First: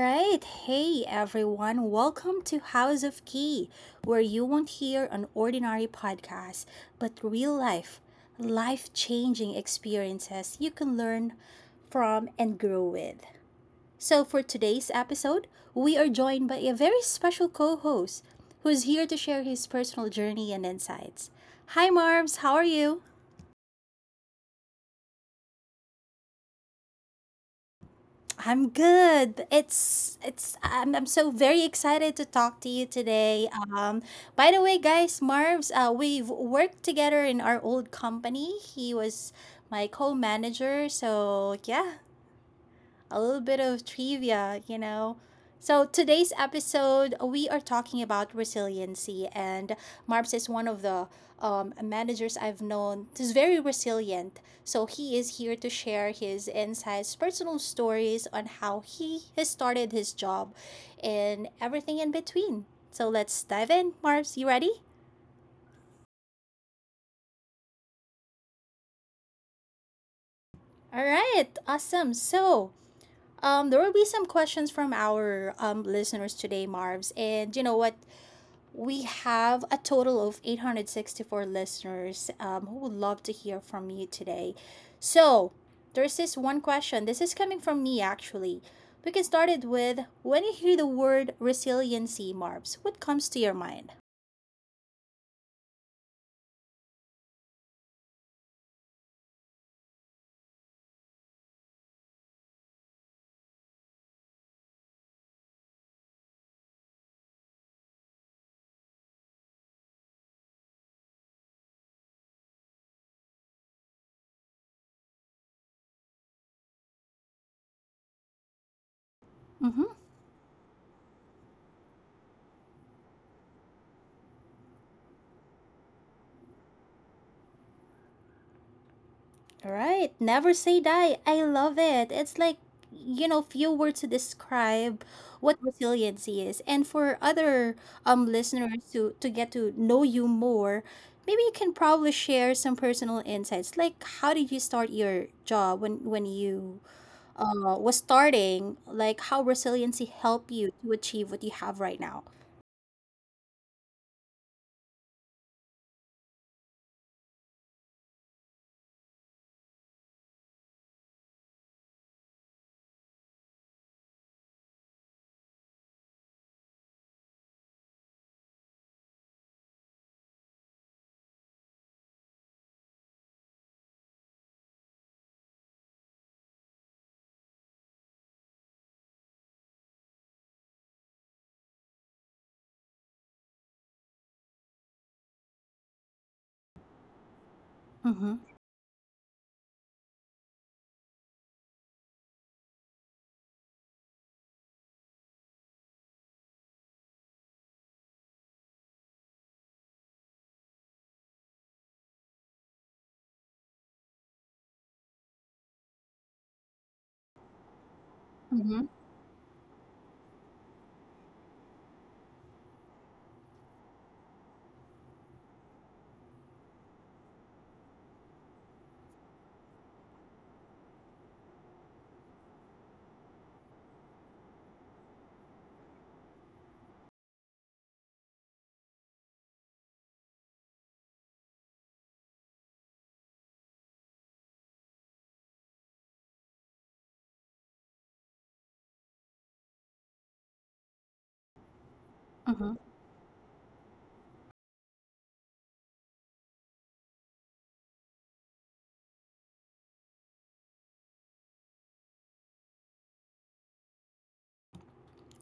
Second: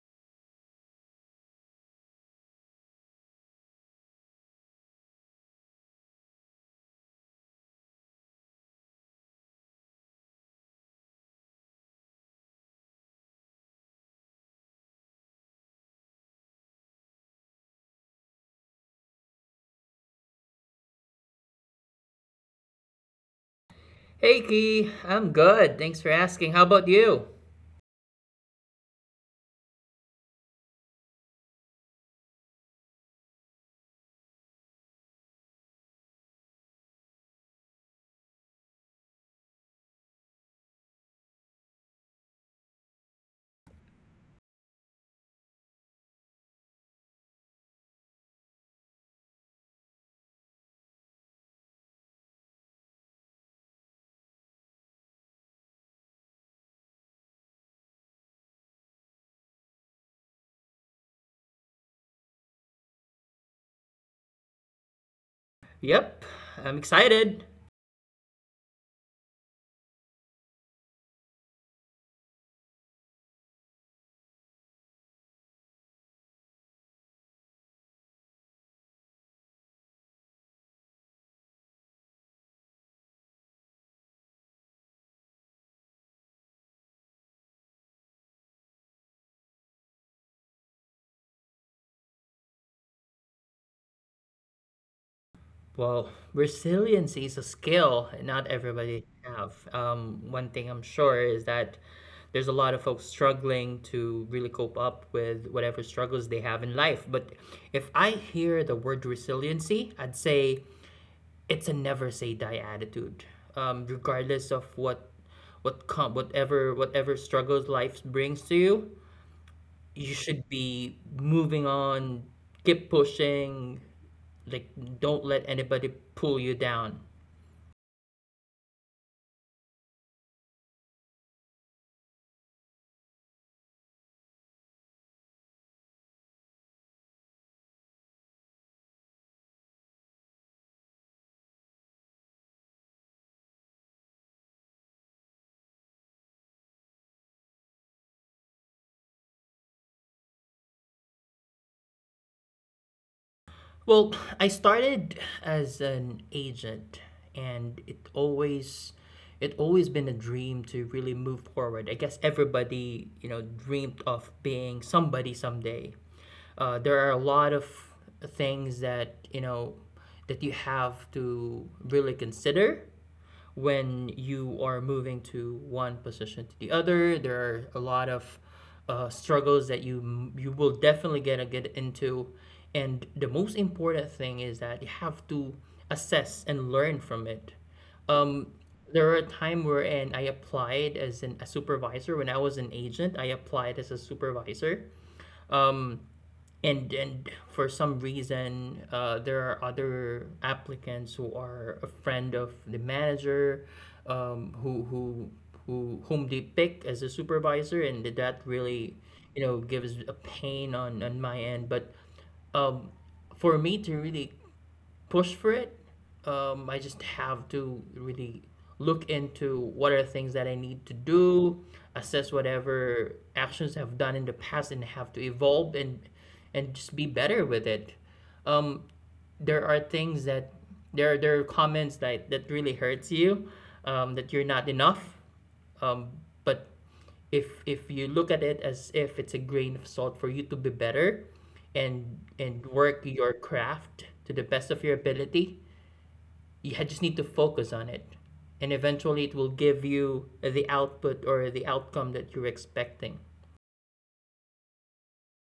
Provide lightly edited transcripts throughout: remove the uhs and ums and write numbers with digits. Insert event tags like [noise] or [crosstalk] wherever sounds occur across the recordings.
right. Hey, everyone. Welcome to House of Key, where you won't hear an ordinary podcast, but real life, life changing experiences you can learn from and grow with. So, for today's episode, we are joined by a very special co host who's here to share his personal journey and insights. Hi, Marms. How are you? Hey Key, I'm good. Thanks for asking. How about you? I'm good. I'm so very excited to talk to you today. By the way, guys, Marv's we've worked together in our old company. He was my co-manager, so yeah, a little bit of trivia, you know. So, today's episode, we are talking about resiliency, and Marps is one of the managers I've known who's very resilient. So, he is here to share his insights, personal stories on how he has started his job and everything in between. So, let's dive in. Marps, you ready? Yep, I'm excited. All right, awesome. So, there will be some questions from our listeners today, Marvs. And you know what? We have a total of 864 listeners who would love to hear from you today. So, there's this one question. This is coming from me actually. We can start it with when you hear the word resiliency, Marbs, what comes to your mind? Well, resiliency is a skill not everybody have. One thing I'm sure is that there's a lot of folks struggling to really cope up with whatever struggles they have in life. But if I hear the word resiliency, I'd say it's a never say die attitude. Regardless of whatever struggles life brings to you, Mm-hmm. you should be moving on, keep pushing, like don't let anybody pull you down. Right. Never say die. I love it. It's like, few words to describe what resiliency is. And for other listeners to get to know you more, maybe you can probably share some personal insights. Like how did you start your job when you was starting? Like how resiliency helped you to achieve what you have right now. Well, I started as an agent and it always been a dream to really move forward. I guess everybody, you know, dreamed of being somebody someday. There are a lot of things that, you know, that you have to really consider when you are moving to one position to the other. There are a lot of struggles that you will definitely gonna get into, and the most important thing is that you have to assess and learn from it. Um, Mhm. there were a time wherein I applied as a supervisor when I was an agent. I applied as a supervisor. Um, and for some reason there are other applicants who are a friend of the manager, um, who who whom they pick as a supervisor, and that really, Mhm. you know, gives a pain on my end. But um, for me to really push for it, I just have to really look into what are the things that I need to do, assess whatever actions I've done in the past, and have to evolve and just be better with it. Um, there are things that there are comments that that really hurts you, that you're not enough, um, but if you look at it as if it's a grain of salt for you to be better and Mhm. work your craft to the best of your ability, you just need to focus on it, and eventually it will give you the output or the outcome that you're expecting.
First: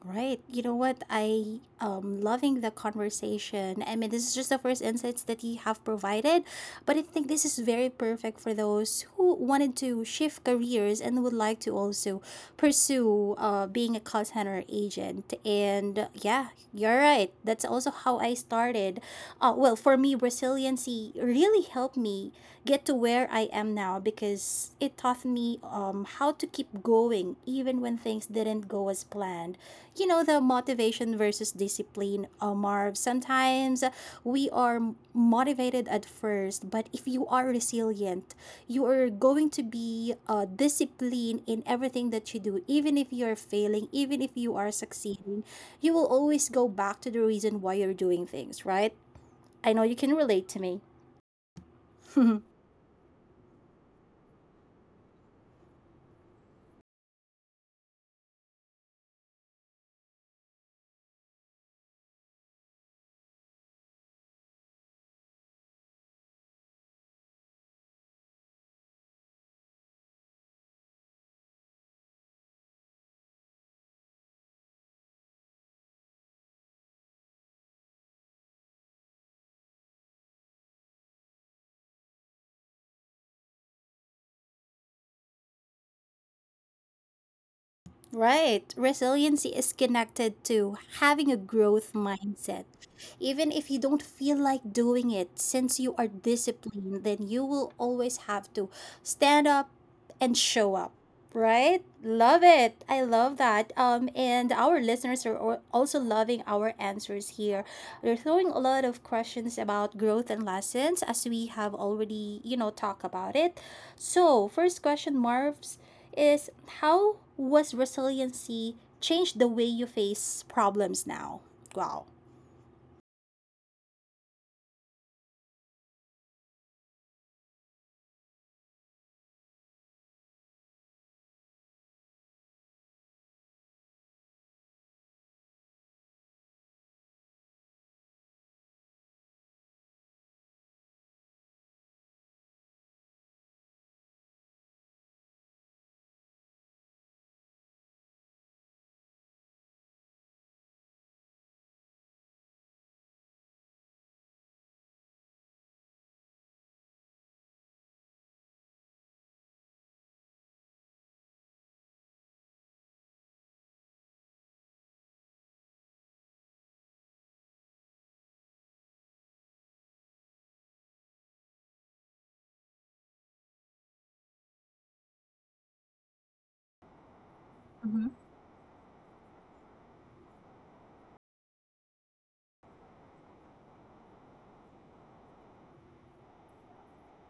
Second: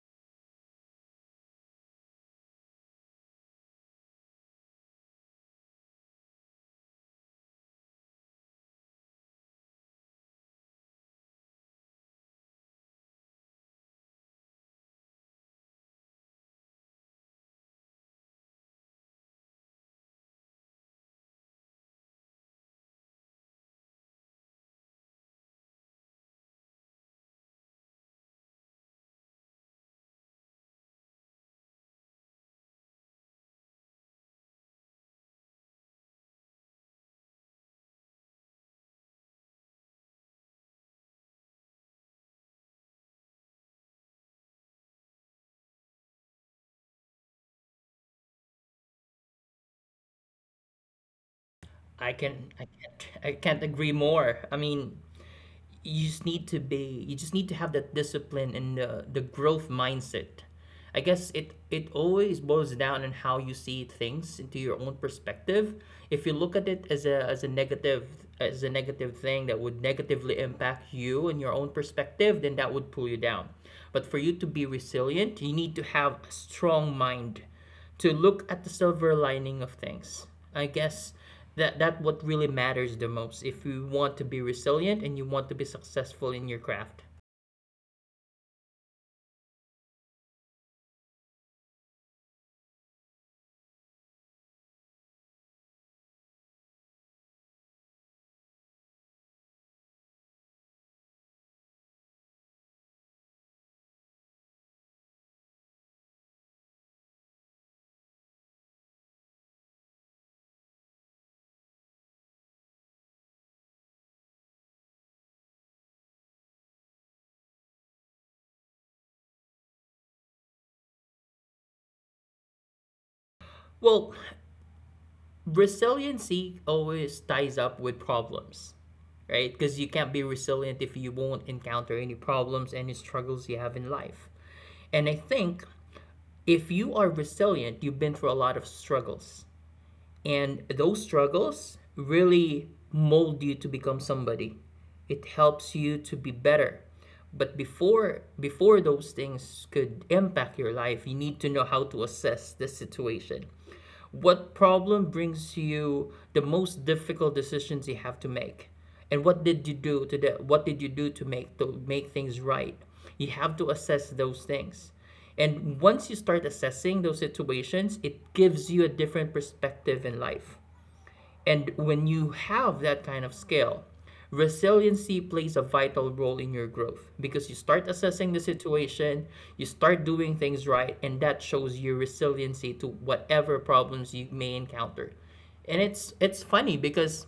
Right. You know what? I loving the conversation. I mean, this is just the first insights that you have provided, but I think this is very perfect for those who wanted to shift careers and would like to also pursue being a call center agent. And yeah, you're right. That's also how I started. Well, for me, resiliency really helped me get to where I am now because it taught me how to keep going even when things didn't go as planned. You know, the motivation versus discipline, Marv. Sometimes we are motivated at first, but if you are resilient, you are going to be disciplined in everything that you do. Even if you're failing, even if you are succeeding, you will always go back to the reason why you're doing things, right? I know you can relate to me. [laughs] I can't agree more. I mean, you just need to have that discipline and the growth mindset. I guess it always boils down on how you see things into your own perspective. If you look at it as a negative, as a negative thing that would negatively impact you and your own perspective, then that would pull you down. But for you to be resilient, you need to have a strong mind to look at the silver lining of things. I guess that what really matters the most if you want to be resilient and you want to be successful in your craft. Right. Resiliency is connected to having a growth mindset. Even if you don't feel like doing it, since you are disciplined, then you will always have to stand up and show up. Right? Love it. I love that. And our listeners are also loving our answers here. They're throwing a lot of questions about growth and lessons as we have already, you know, talked about it. So, first question, Marv's, is how was resiliency changed the way you face problems now? Wow. Well, resiliency always ties up with problems, right? Because you can't be resilient if you won't encounter any problems, any struggles you have in life. And I think if you are resilient, you've been through a lot of struggles. And those struggles really mold you to become somebody. It helps you to be better. But before those things could impact your life, you need to know how to assess the situation. What problem brings you the most difficult decisions you have to make? And what did you do to that? What did you do to make things right? You have to assess those things. And once you start assessing those situations, it gives you a different perspective in life. And when you have that kind of scale, resiliency plays a vital role in your growth, because you start Hmm. assessing the situation, you start doing things right, and that shows your resiliency to whatever problems you may encounter. And it's funny because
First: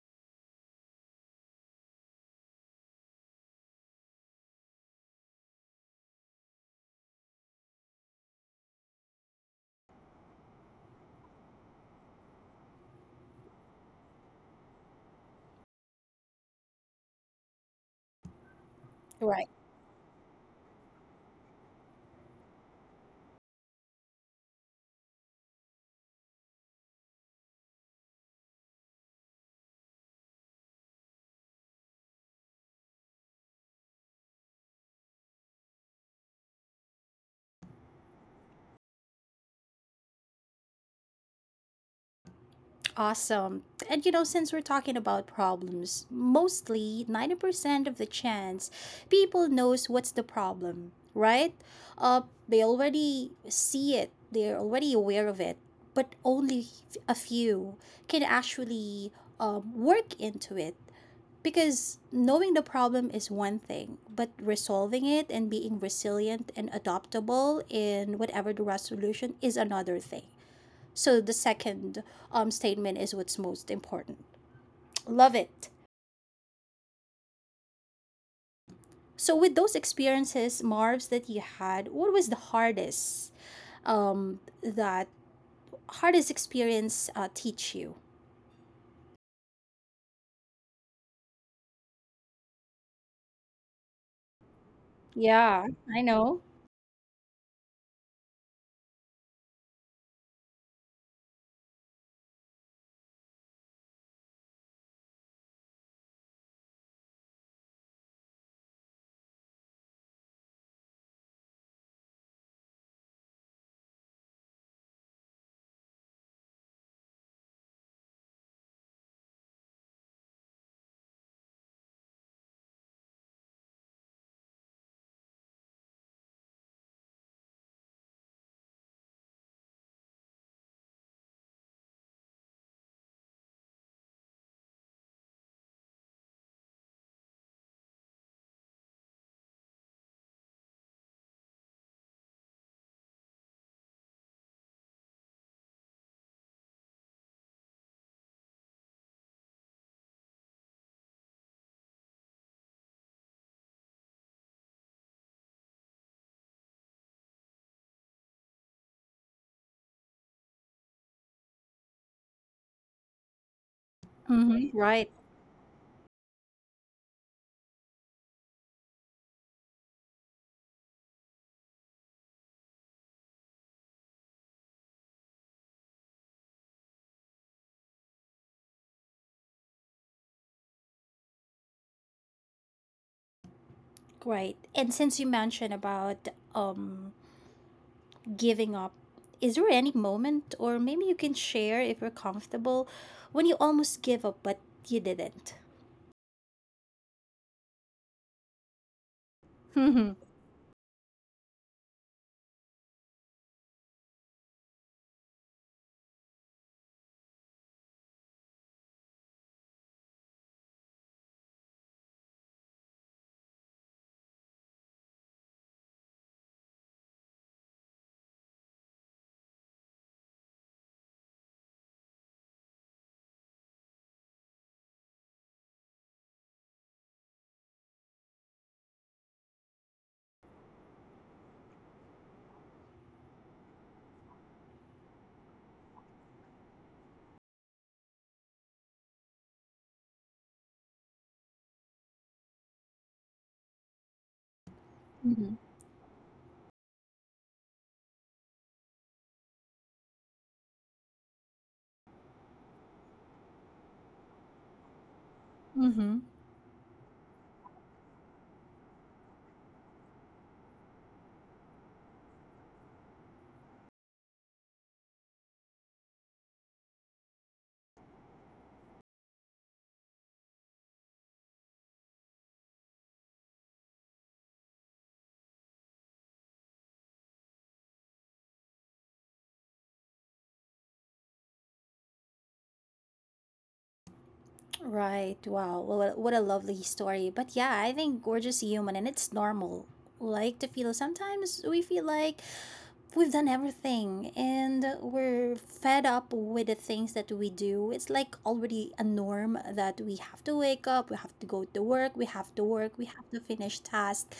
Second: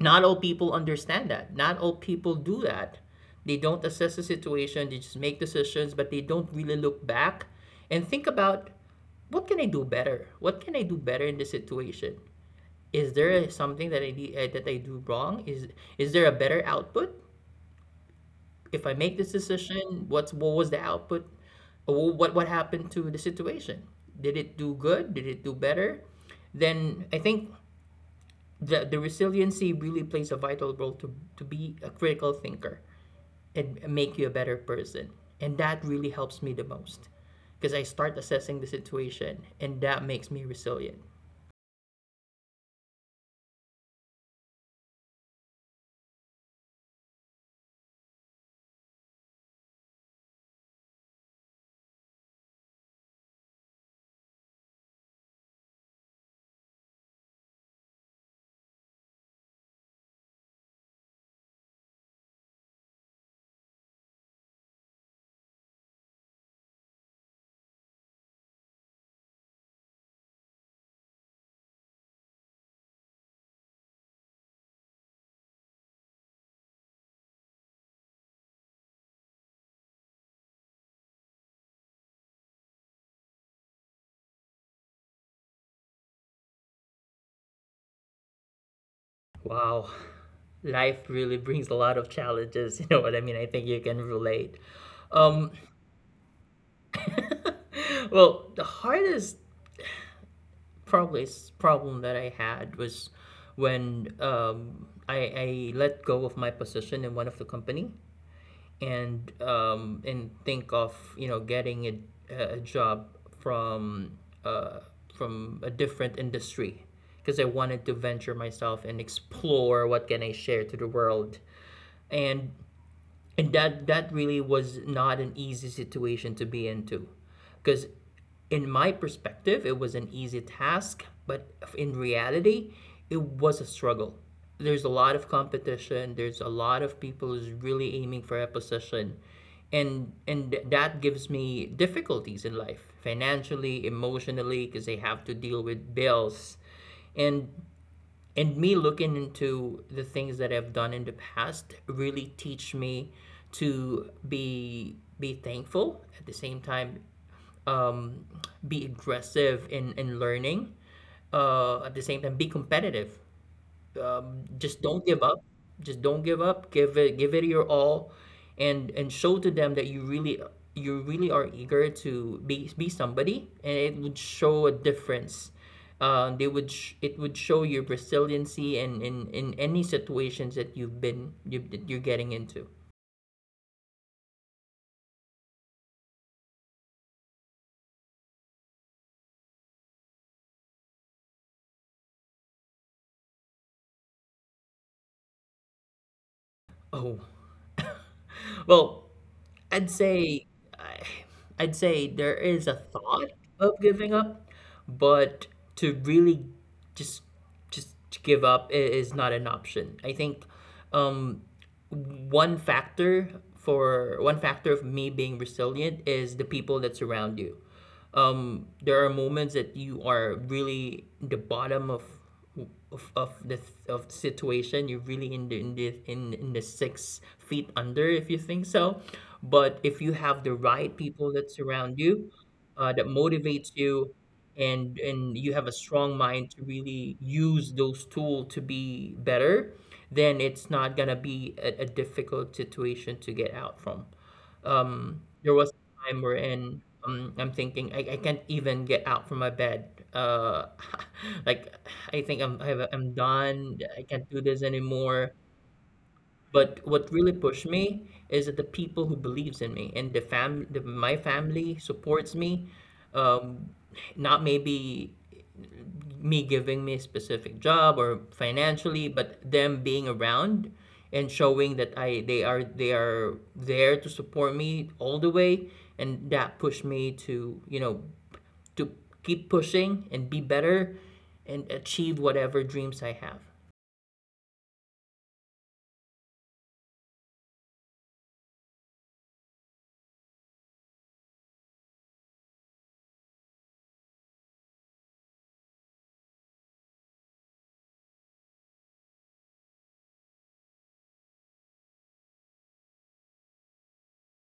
not all people understand that. Not all people do that. They don't assess the situation, they just make decisions, but they don't really look back and think about, what can I do better? What can I do better in this situation? Is there something that that I do wrong? Is there a better output? If I make this decision, what was the output? Or what happened to the situation? Did it do good? Did it do better? Then I think the resiliency really plays a vital role to be a critical thinker and make you a better person. And that really helps me the most, because I start assessing the situation and that makes me resilient. Awesome. And you know, since we're talking about problems, mostly 90% of the chance people knows what's the problem, right? Uh, they already see it. They're already aware of it, but only a few can actually work into it. Because knowing the problem is one thing, but resolving it and being resilient and adaptable in whatever the resolution is another thing. So the second statement is what's most important. Love it. So with those experiences, Marv's, that you had, what was the hardest that hardest experience teach you? Wow. Life really brings a lot of challenges. [laughs] You know what I mean? I think you can relate. Um, Yeah, I know. well, the hardest problem that I had was when I let go of my position in one of the company, and think of, you know, getting a job from uh, from a different industry, because I wanted to venture myself and explore what can I share to the world. And that really was not an easy situation to be into, because in my perspective it was an easy task, but in reality it was a struggle. There's a lot of competition, there's a lot of people who's really aiming for a position, and that gives me difficulties in life, financially, emotionally, because they have to deal with bills. And me looking into the things that I've done in the past really teach me to be thankful. At the same time, um, be aggressive in learning. At the same time, be competitive. Hmm. Just don't Right, give up. Just don't give up. Give it your all, and show to them that you really, you really are eager to be somebody, and it would show a difference. It would show your resiliency and in any situations that you've been you that you're getting into. right. And since you mentioned about um, giving up, is there any moment, or maybe you can share if you're comfortable, when you almost give up but you didn't? Oh. Well, I'd Mm-hmm. say, I I'd say there is a thought of giving up, but to really just just to give up is not an option. I think, um, one factor, of me being resilient is the people that surround you. Um, there are moments that you are really the bottom of, of the, of the situation. You're really in the in the six feet under, if you think so. But if you have the right people that surround you, that motivates you, and you have a strong mind to really use those tools to be better, then it's not gonna be a difficult situation to get out from. There Mm-hmm. was time we're in, I'm thinking I can't even get out from my bed. Uh, [laughs] like, I think I'm done. I can't do this anymore. Mm-hmm. But what really pushed me is that the people who believes in me and my family supports me. Um, Not maybe me a specific job or financially, but them being around and showing that I they are, they are there to support me all the way, and that pushed me to, you know, to keep pushing and be better and achieve whatever dreams I have. Right. Wow. Well, what a lovely story. But yeah, I think gorgeous human and it's normal. Like to feel sometimes we feel like we've done everything and we're fed up with the things that we do. It's like already a norm that we have to wake up, we have to go to work, we have to work, we have to finish tasks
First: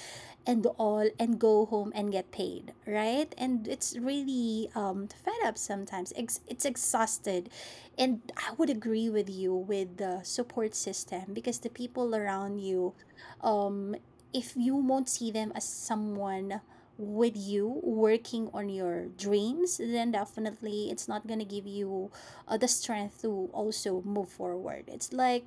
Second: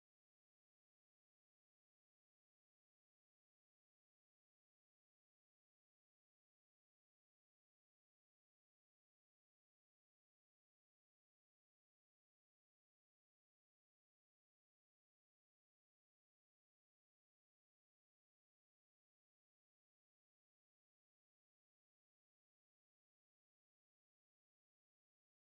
and all and go home and get paid, right? And it's really fed up sometimes. It's exhausted. And I would agree with you with the support system because the people around you, um, if you won't see them as someone with you working on your dreams, then definitely it's not going to give you the strength to also move forward. It's like,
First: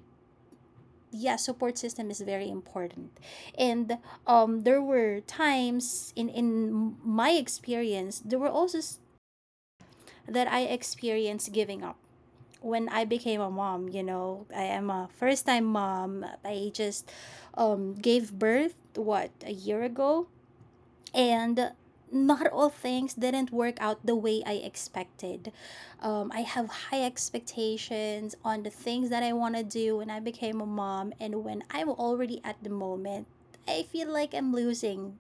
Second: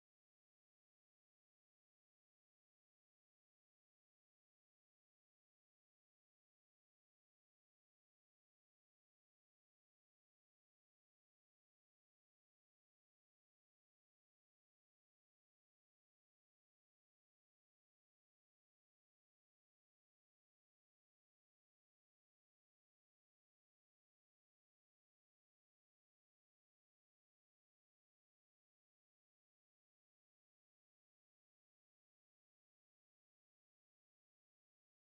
yeah, support system is very important. And there were times in my experience. There were also s- that I experienced giving up when I became a mom. You know, I am a first time mom. I just gave birth what a year ago. And not all things didn't work out the way I expected. I have high expectations on the things that I want to do when I became a mom, and when I'm already at the moment, I feel like I'm losing.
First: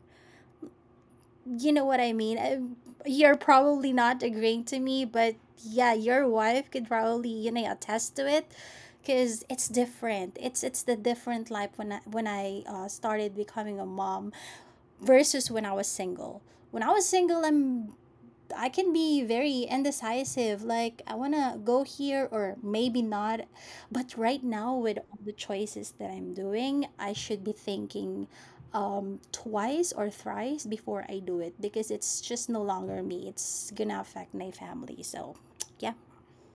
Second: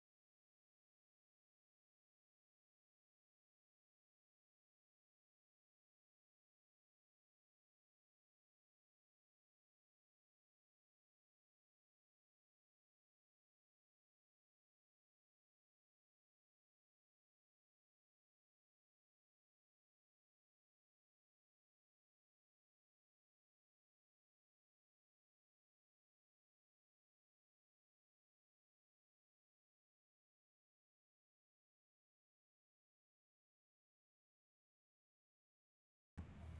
You know what I mean? I, you're probably not agreeing to me, but yeah, your wife could probably, you know, attest to it, because it's different. It's the different life when I started becoming a mom versus when I was single. When I was single, I'm I can be very indecisive. Like I wanna go here or maybe not. But right now, with all the choices that I'm doing, I should be thinking twice or thrice before I do it because it's just no longer me. It's gonna affect my family. So yeah.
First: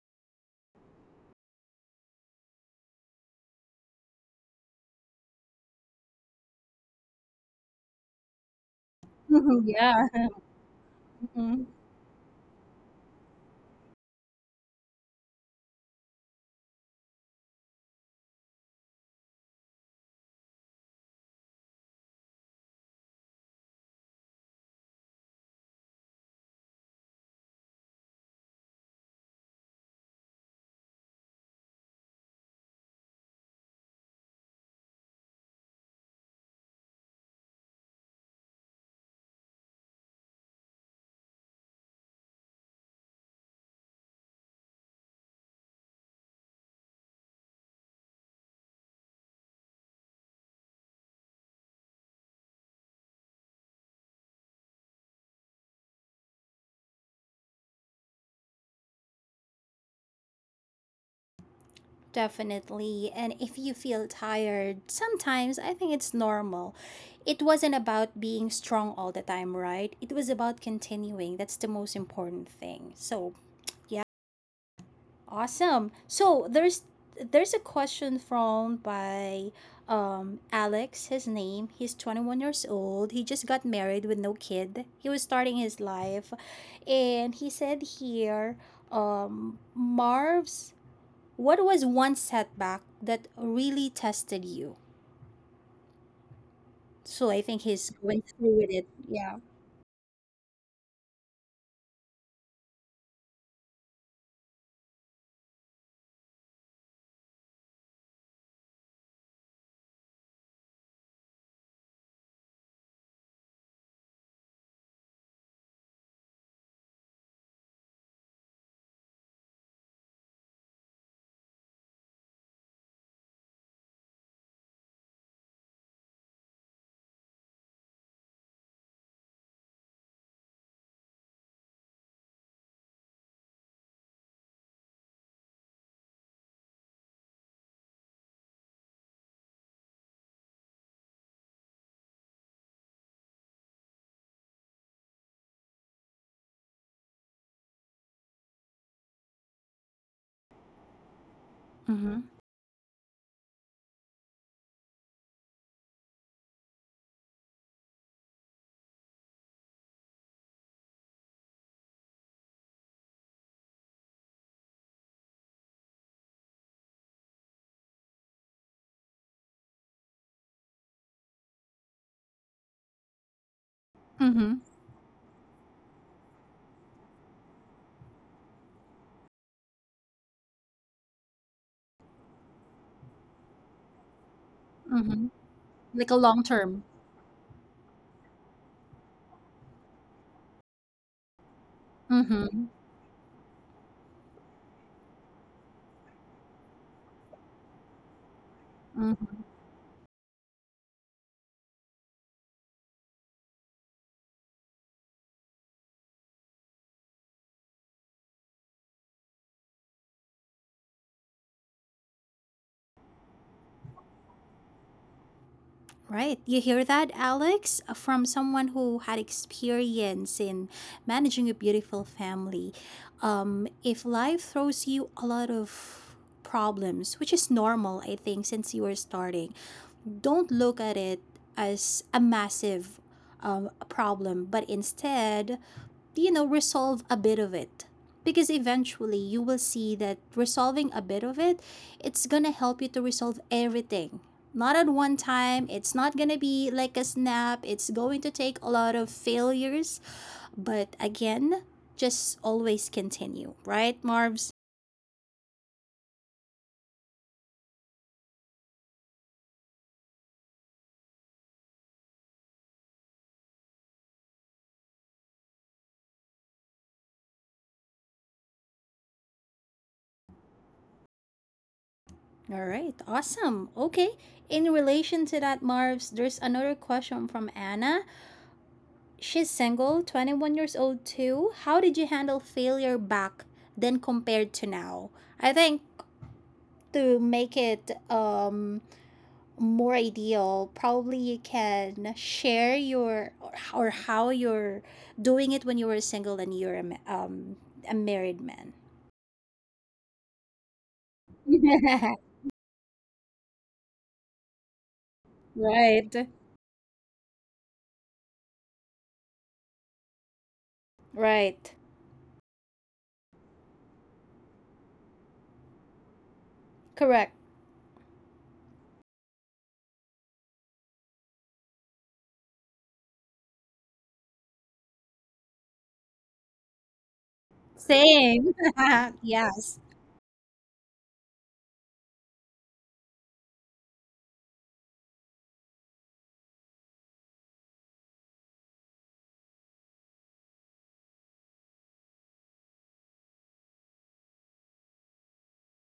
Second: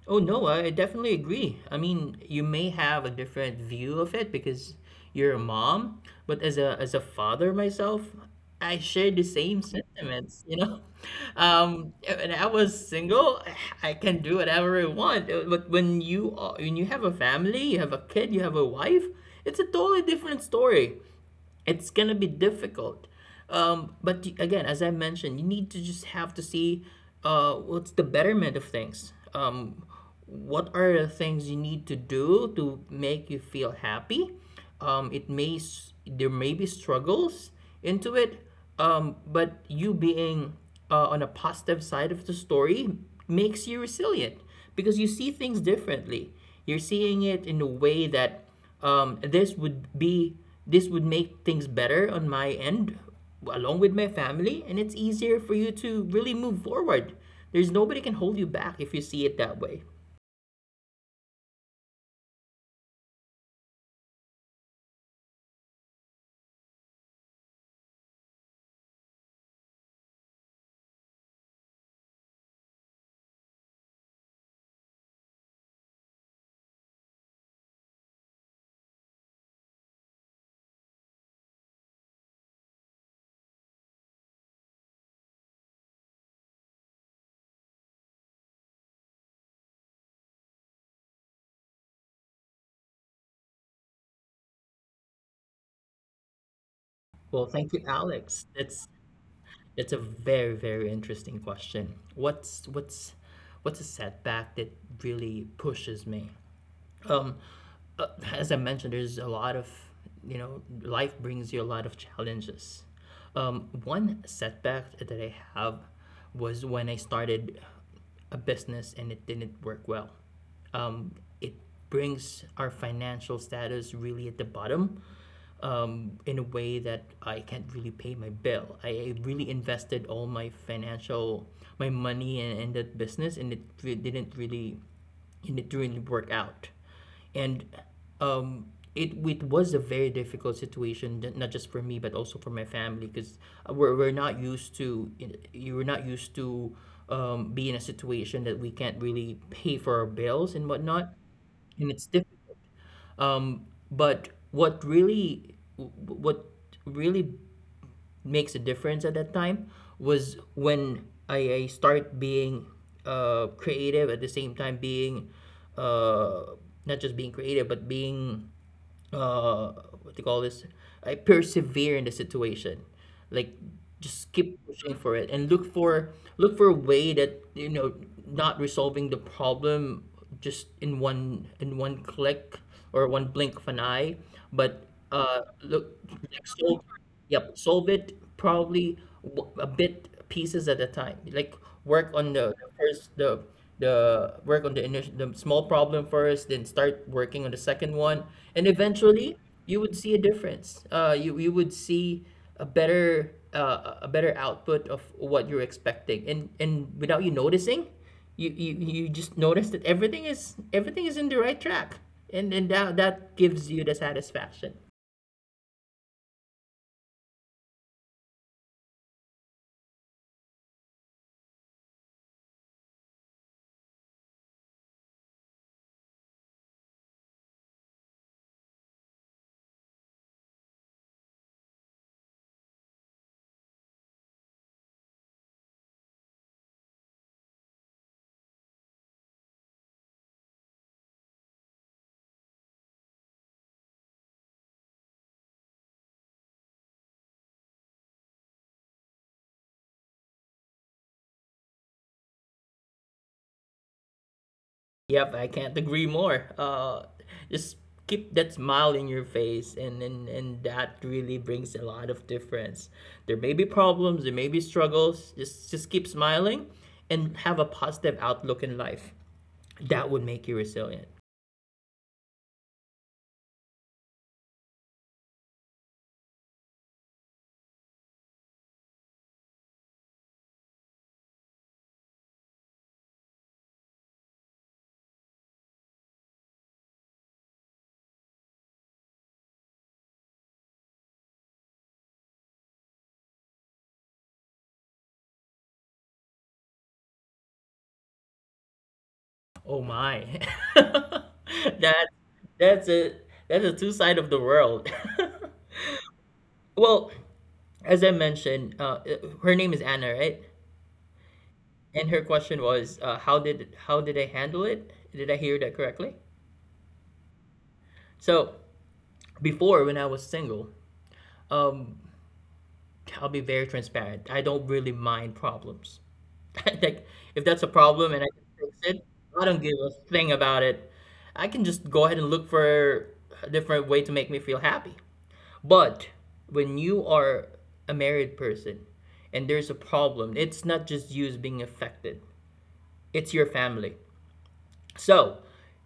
Oh no, I definitely agree. I mean, you may have a different view of it because you're a mom, but as a father myself, I share the same [laughs] Yeah. sentiments, you know. [laughs] [laughs] When I was single, I can do whatever I want. But when you are, when you have a family, you have a kid, you have a wife, it's a totally different story, it's gonna be difficult. But again, as I mentioned, you need to just have to see what's the betterment of things. What are the things you need to do to make you feel happy? There may be struggles into it, but you being on a positive side of the story makes you resilient, because you see things differently. You're seeing it in a way that, um, this would be this would make things better on my end along with my family, and it's easier for you to really move forward. There's nobody can hold you back if you see it that way. Definitely. And if you feel tired, sometimes I think it's normal. It wasn't about being strong all the time, right? It was about continuing. That's the most important thing. So, yeah, awesome. So, there's a question from by Alex, his name. He's 21 years old. He just got married with no kid. He was starting his life and he said here, Marv's, what was one setback that really tested you? So I Well, think thank you, he's going Alex. through with it. That's Yeah. A very interesting question. What's a setback that really pushes me? uh, as I mentioned, there's a lot of, you know, life brings you a lot of challenges. One setback that I have was when I started a business and it didn't work well. Um, it brings our financial status really at the bottom, in a way that I can't really pay my bill. I really invested all my financial, my money in that business, and it re- didn't really, and it didn't really work out. And It was a very difficult situation, not just for me but also for my family, because we're not used to you were not used to be in a situation that we can't really pay for our bills and whatnot, and it's Mm-hmm. difficult. But what really makes a difference at that time was when I start being creative, at the same time being uh, not just being creative but being uh what do you call this, I persevere in the situation, like just Mm-hmm. keep pushing for it and look for look for a way that, you know, not resolving the problem just in one click or one blink of an eye, but Mm-hmm. Look, Like a long like, term. solve. Yep, solve it probably a bit pieces at a time. Like work on Mm-hmm. the first the work on the initial, the small problem first, then start working on the second one, and Mm-hmm. eventually you would see a difference. You would see a better output of what you're expecting, and without you noticing, you just notice that everything is in the right track, and that gives you the satisfaction. Right. You hear that, Alex? From someone who had experience in managing a beautiful family. If life throws you a lot of problems, which is normal, I think, since you were starting, don't look at it as a massive problem, but instead, you know, resolve a bit of it. Because eventually you will see that resolving a bit of it, it's gonna help you to resolve everything. Not at one time, it's not gonna be like a snap, it's going to take a lot of failures. But again, just always continue, right, Marvs? Yep, I can't agree more. Just keep that smile in your face, and, and that really brings a lot of difference. There may be problems, there may be struggles. Just keep smiling, and have a positive outlook in life. That would make you resilient. All right, awesome. Okay, in relation to that, Marvs, there's another question from Anna. She's single, 21 years old too. How did you handle failure back then compared to now? I think to make it more ideal, probably you can share your or how you're doing it when you were single and you're a, a married man. Oh my, [laughs] that [laughs] that's a that's a two side of the world. [laughs] Right, Well, as I mentioned, her name is Anna, right? right, And her question was, how did I handle it? Did I hear that correctly? correct. So before, when I was single, um, I'll be very transparent. I don't really mind problems. [laughs] Like if that's a problem and I Same. can fix it, [laughs] I don't Yes. give a thing about it. I can just go ahead and look for a different way to make me feel happy. But when you are a married person and there's a problem, it's not just you being affected. It's your family. So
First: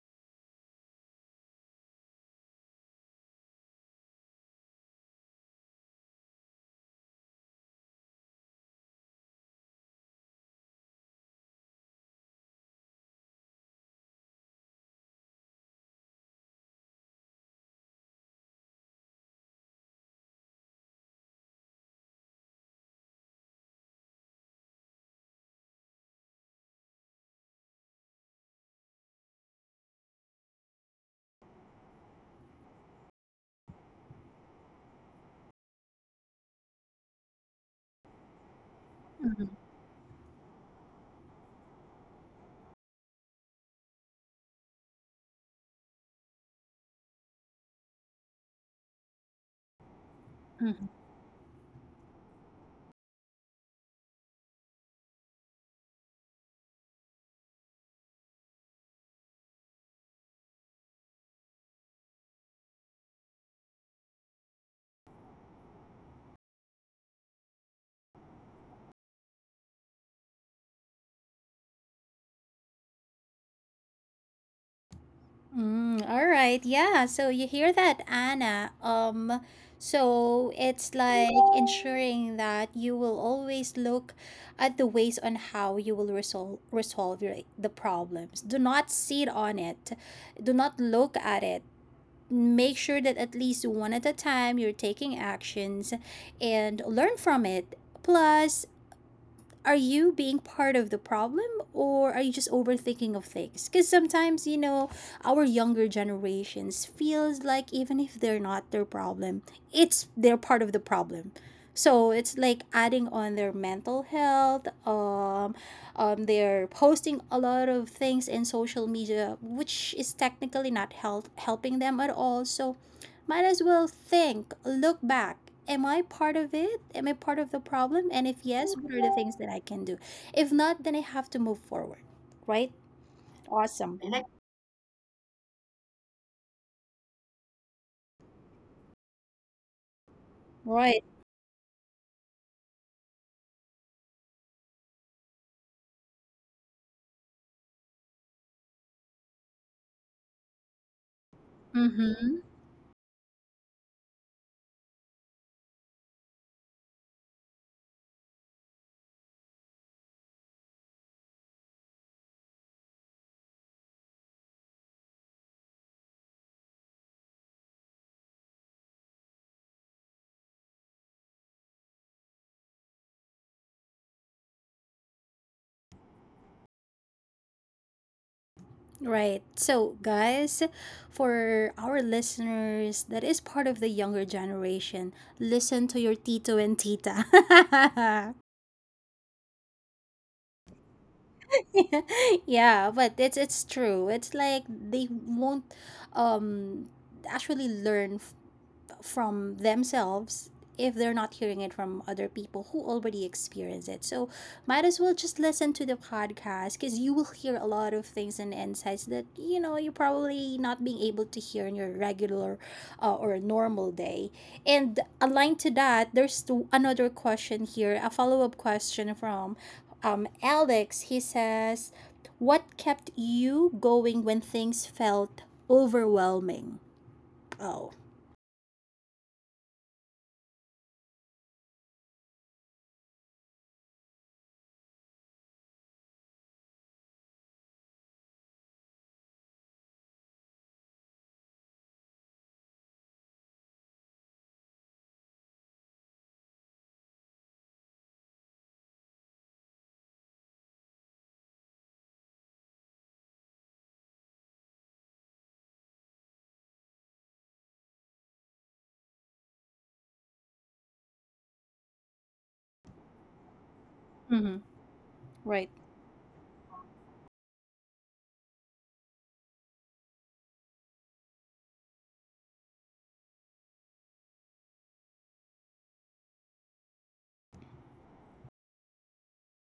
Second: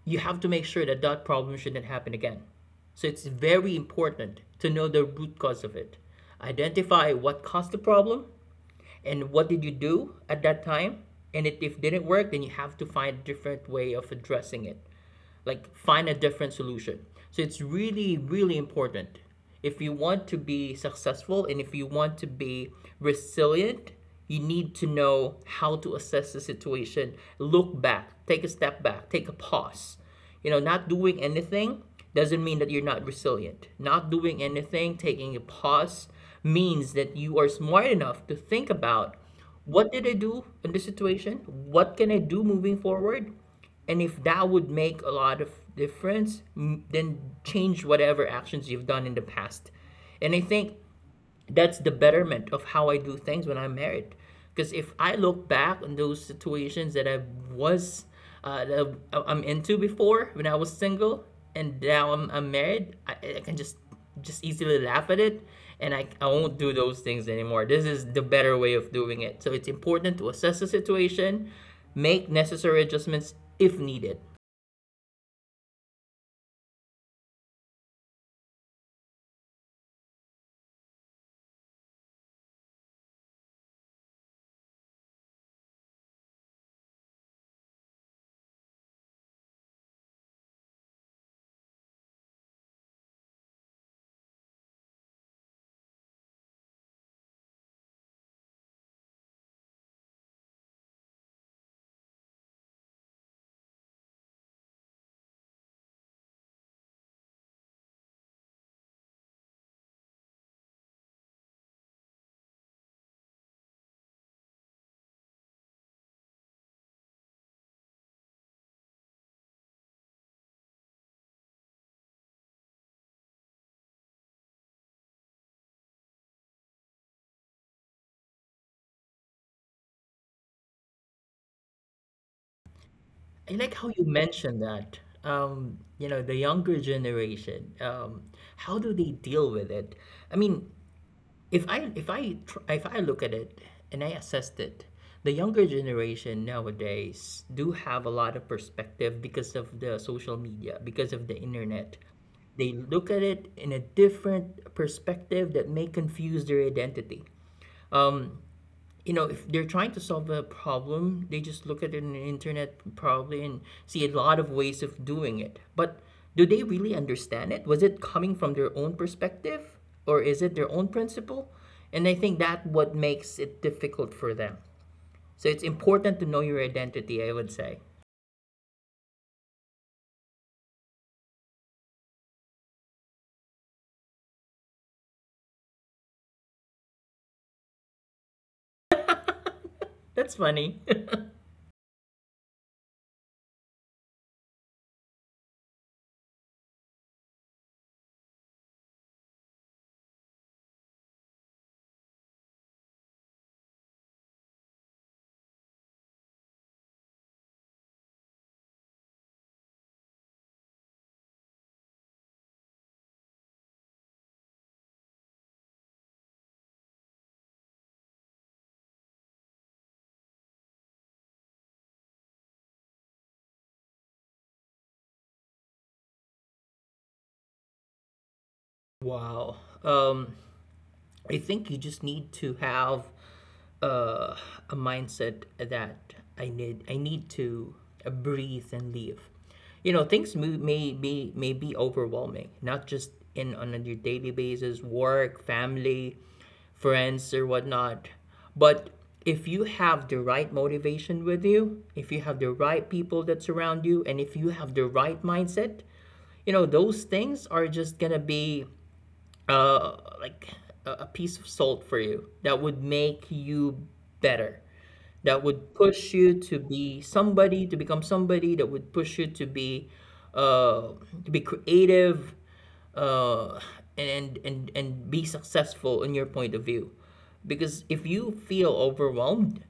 you have to make sure that that problem shouldn't happen again. So it's very important to know the root cause of it. Identify what caused the problem and what did you do at that time. And if it didn't work, then you have to find a different way of addressing it, like find a different solution. So it's really really important, if you want to be successful and if you want to be resilient, you need to know how to assess the situation. Look back, take a step back, take a pause. You know, not doing anything doesn't mean that you're not resilient. Not doing anything, taking a pause, means that you are smart enough to think about what did I do in this situation, what can I do moving forward, and if that would make a lot of difference, then change whatever actions you've done in the past. And I think Mhm. that's the betterment of how I do things when I'm married. Because if I look back on those situations that I was, am into before when I was single, and now I'm married, I can just easily laugh at it, and I won't do those things anymore. This is the better way of doing it. So it's important to assess the situation, make necessary adjustments if needed. Mm, all right. Yeah. So you hear that, Anna. So it's like ensuring that you will always look at the ways on how you will resolve your, the problems. Do not sit on it. Do not look at it. Make sure that at least one at a time you're taking actions and learn from it. Plus, are you being part of the problem or are you just overthinking of things? Because sometimes, you know, our younger generations feels like even if they're not their problem, it's they're part of the problem. So it's like adding on their mental health. They're posting a lot of things in social media, which is technically not helping them at all. So might as well think, look back. Am I part of it? Am I part of the problem? And if yes, what are the things that I can do? If not, then I have to move forward. Right? I like how Awesome. you And I mentioned that. You know, the younger generation, how do they deal with it? I mean, right. If I look at it and I assessed it, the younger generation nowadays do have a lot of perspective because of the social media, because of the internet. Mm-hmm. They look at it in a different perspective that may confuse their identity. You know, if they're trying to solve a problem, they just look at it in the internet probably and see a lot of ways of doing it. But do they really understand it? Was it coming from their own perspective, or is it their own principle? And I think that what makes it difficult for them. So it's important to know your identity, I would say. Right. So, guys, for our listeners that is part of the younger generation, listen to your tito and tita. [laughs] That's funny. [laughs] Yeah, but it's true. It's like they won't um actually learn from themselves if they're not hearing it from other people who already experience it. So might as well just listen to the podcast because you will hear a lot of things and insights that, you know, you're probably not being able to hear in your regular or normal day. And aligned to that, there's another question here, a follow up question from Alex. He says, "What kept you going when things felt overwhelming?" Oh, Wow. Um, I think you just need to have uh, a mindset that I need to breathe and live. You know, things may, may be overwhelming, not just in on your daily basis, work, family, friends, or whatnot. But if you have the right motivation with you, if you have the right people that surround you, and if you have the right mindset, you know those things are just gonna be like a piece of salt for you that would make you mm-hmm. better, that Right. would push you to be somebody, to become somebody, that would push you uh, to be creative, uh, and be successful in your point of view. Because if you feel overwhelmed,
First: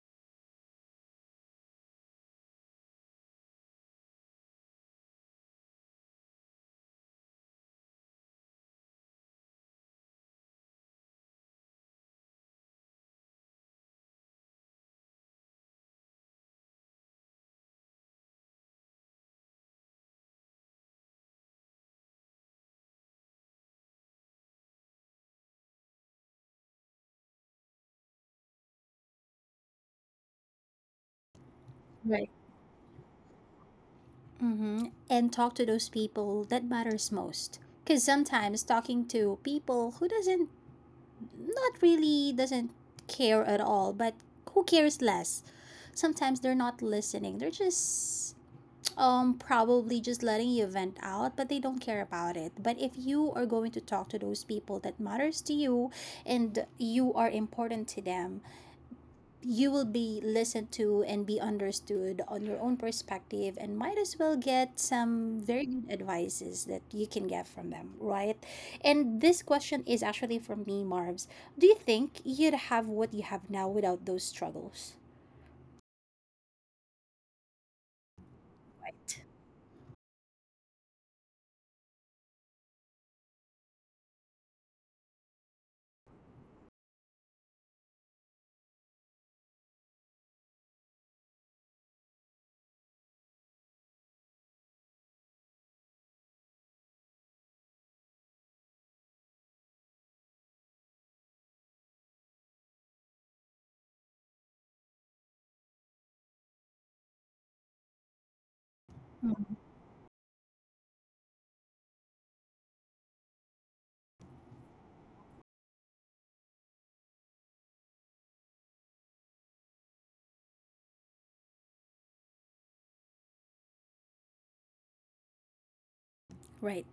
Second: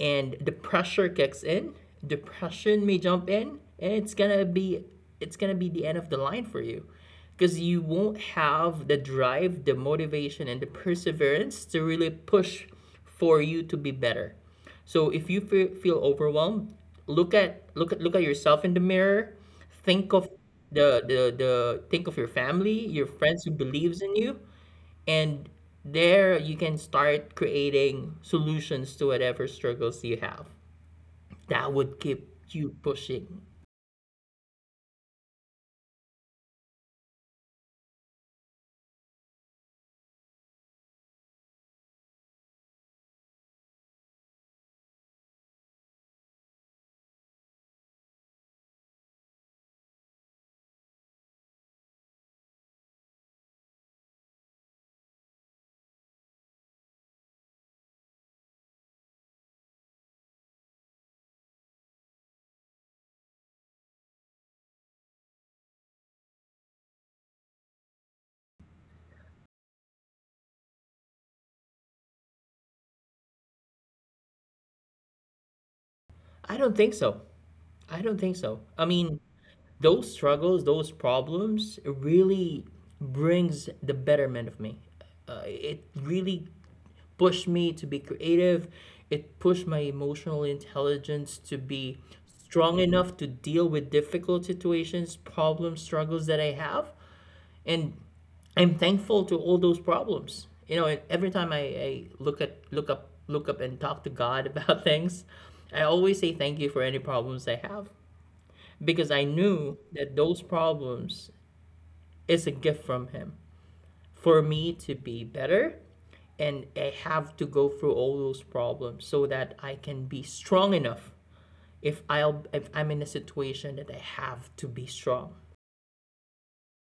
and the pressure kicks in, depression may jump in, and it's gonna be the end of the line for you, because you won't have the drive, the motivation, and the perseverance to really push for you to be better. So if you feel overwhelmed, look at yourself in the mirror, think of the think of your family, your friends who believes in you, and there you can start creating solutions to whatever struggles you have. That would keep Right. you pushing. Mm-hmm. And talk to those people that matters most. Because sometimes talking to people who doesn't, not really doesn't care at all, but who cares less. Sometimes they're not listening. They're just probably just letting you vent out, but they don't care about it. But if you are going to talk to those people that matters to you and you are important to them, you will be listened to and be understood on your own perspective, and might as well get some very good advices that you can get from them, right? And this question is actually from me, Marv's, do you think you'd have what you have now without those struggles? I don't think so. I don't think so. I mean, Right. those struggles, those problems really brings the betterment of me. It really pushed me to be creative. It pushed my emotional intelligence to be strong enough to deal with difficult situations, problems, struggles that I have. And I'm thankful to all those problems. You know, and every time I look up and talk to God [laughs] about things, I always say thank you for any problems I have, because I knew that those problems is a gift from Him for me to be better, and I have to go through all those problems so that I can be strong enough, if I'm in a situation that I have to be strong. Right,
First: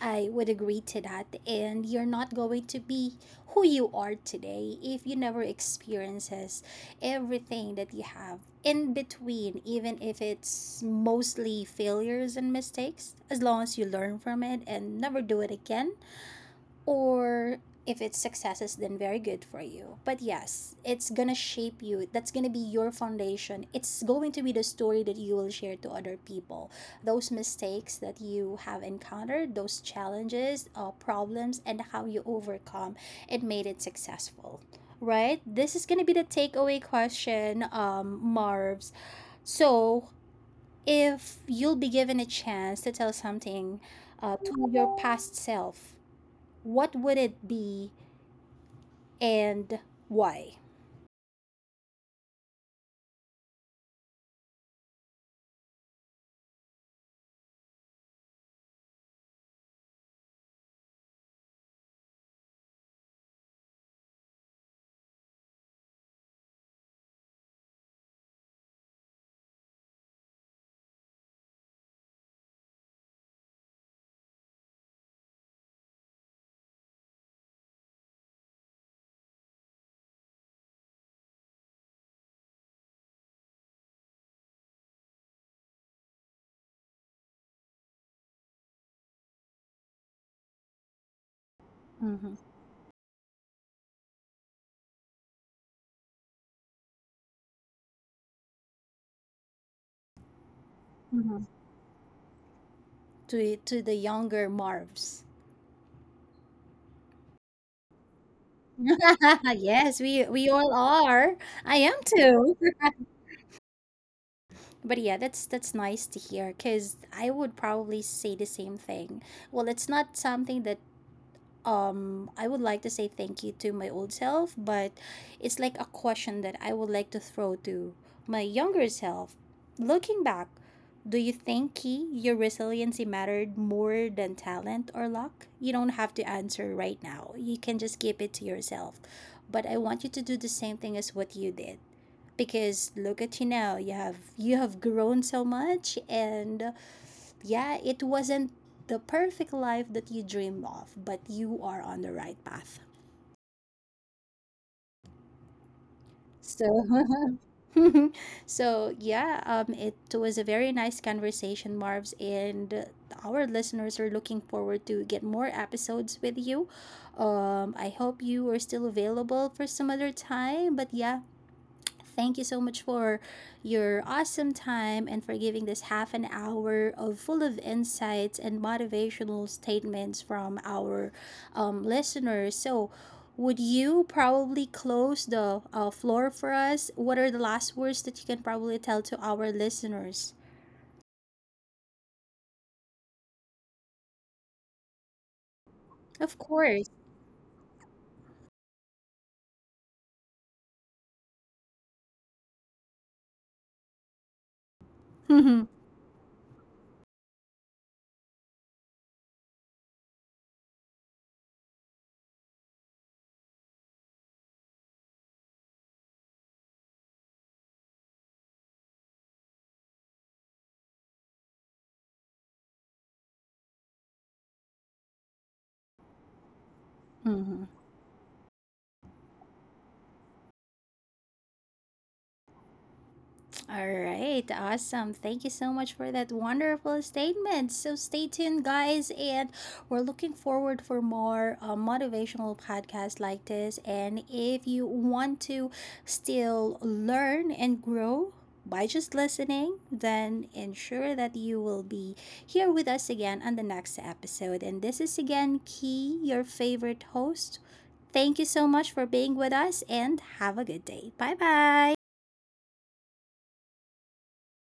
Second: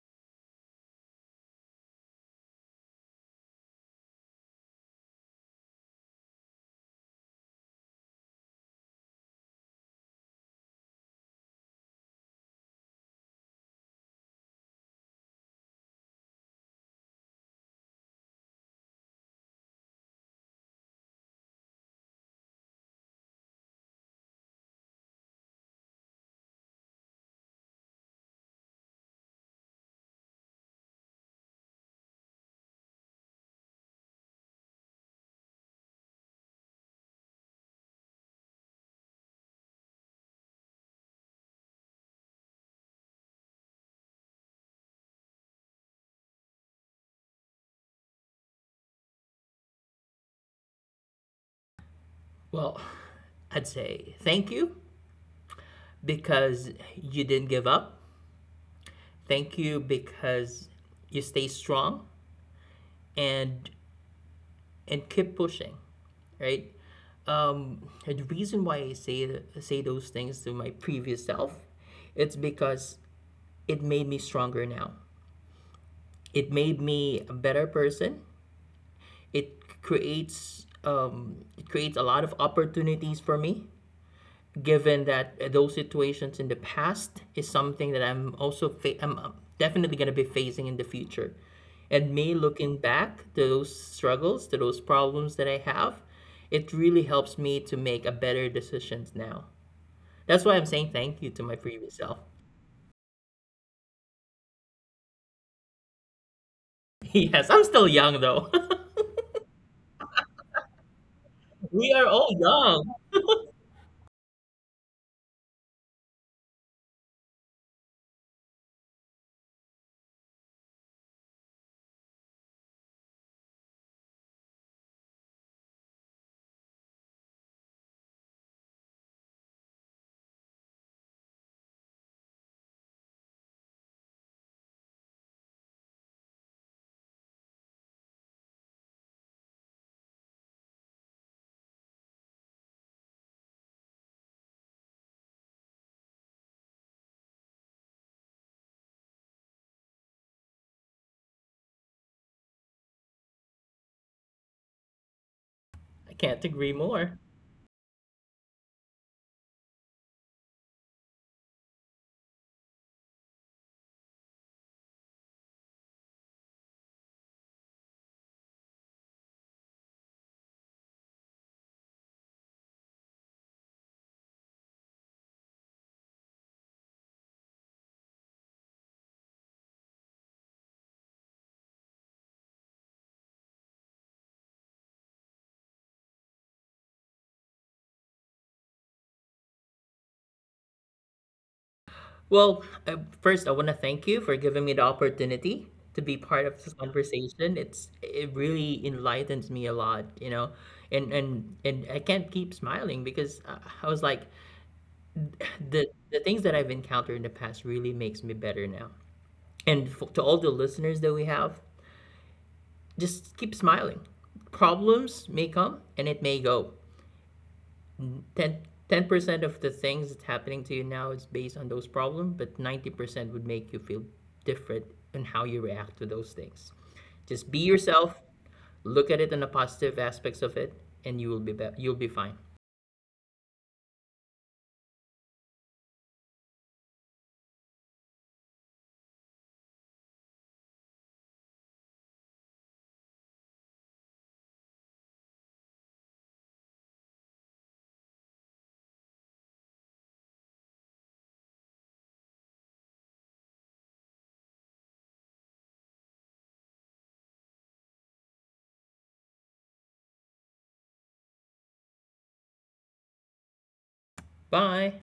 I would agree to that. And you're not going to be who you are today if you never experiences everything that you have in between, even if it's mostly failures and mistakes, as long as you learn from it and never do it again. Or if it's successes, then very good for you. But yes, it's gonna shape you, that's gonna be your foundation, it's going to be the story that you will share to other people. Those mistakes that you have encountered, those challenges, problems, and how you overcome it made it successful, right? This is gonna be the takeaway question, Marv's. So, if you'll be given a chance to tell something to your past self, what would it be, and why? Well, [sighs] I'd say thank you because you didn't give up. Thank you because you stay strong and and keep pushing, right? And the reason why I say those things to my previous self, it's because it made me stronger now. It made me a better person. It creates a lot of opportunities for me, given that those situations in the past is something that I'm also fa- I'm definitely going to be facing in the future. And me Mm-hmm. looking back to those struggles, to those problems that I have, it really helps me to make a better decisions now. That's why I'm saying thank you to Mm-hmm. my previous self. [laughs] To the younger Marvs? Yes, I'm still young though. [laughs] yes, we all are. [laughs] I We am are all too. young. [laughs] But yeah, that's nice to hear, because I would probably say the same thing. Well, it's not something that I would like to say thank you to my old self, but it's like a question that I would like to throw to my younger self. Looking back, do you think, Key, your resiliency mattered more than talent or luck? You don't have to answer right now. You can just keep it to yourself. But I want you to do the same thing as what you did, because look at you now. You have grown so much. And yeah, it wasn't the perfect life that you dreamed of, but you are on the right path. I can't agree So, more. [laughs] so yeah, it was a very nice conversation, Marv's, and our listeners are looking forward to get more episodes with you. I hope you are still available for some other time, but yeah, thank you so much for your awesome time, and for giving this half an hour of full of insights and motivational statements from our listeners. So, would you probably close the floor for us? What are the last words that you can probably tell to our listeners? Well, first, I want to thank you for giving me the opportunity to be Of part of this course. [laughs] conversation. It's it really enlightens me a lot, you know, and I can't keep smiling because I was like Mhm. the things that I've encountered in the past really makes me better now. And f to all the listeners that we have, just keep smiling. Problems may come and it may go, 10% of the things that's happening to you now is based on those problems, but 90% would make you feel different in how you react to those things. Just be Mhm. yourself, look at it in the positive aspects of it, and you you'll be fine. All right, awesome. Thank you so much for that wonderful statement. So stay tuned, guys, and we're looking forward for more motivational podcasts like this. And if you want to still learn and grow by just listening, then ensure that you will be here with us again on the next episode. And this is again Key, your favorite host. Thank you so much for being with us, and have a good day. Bye bye. Bye.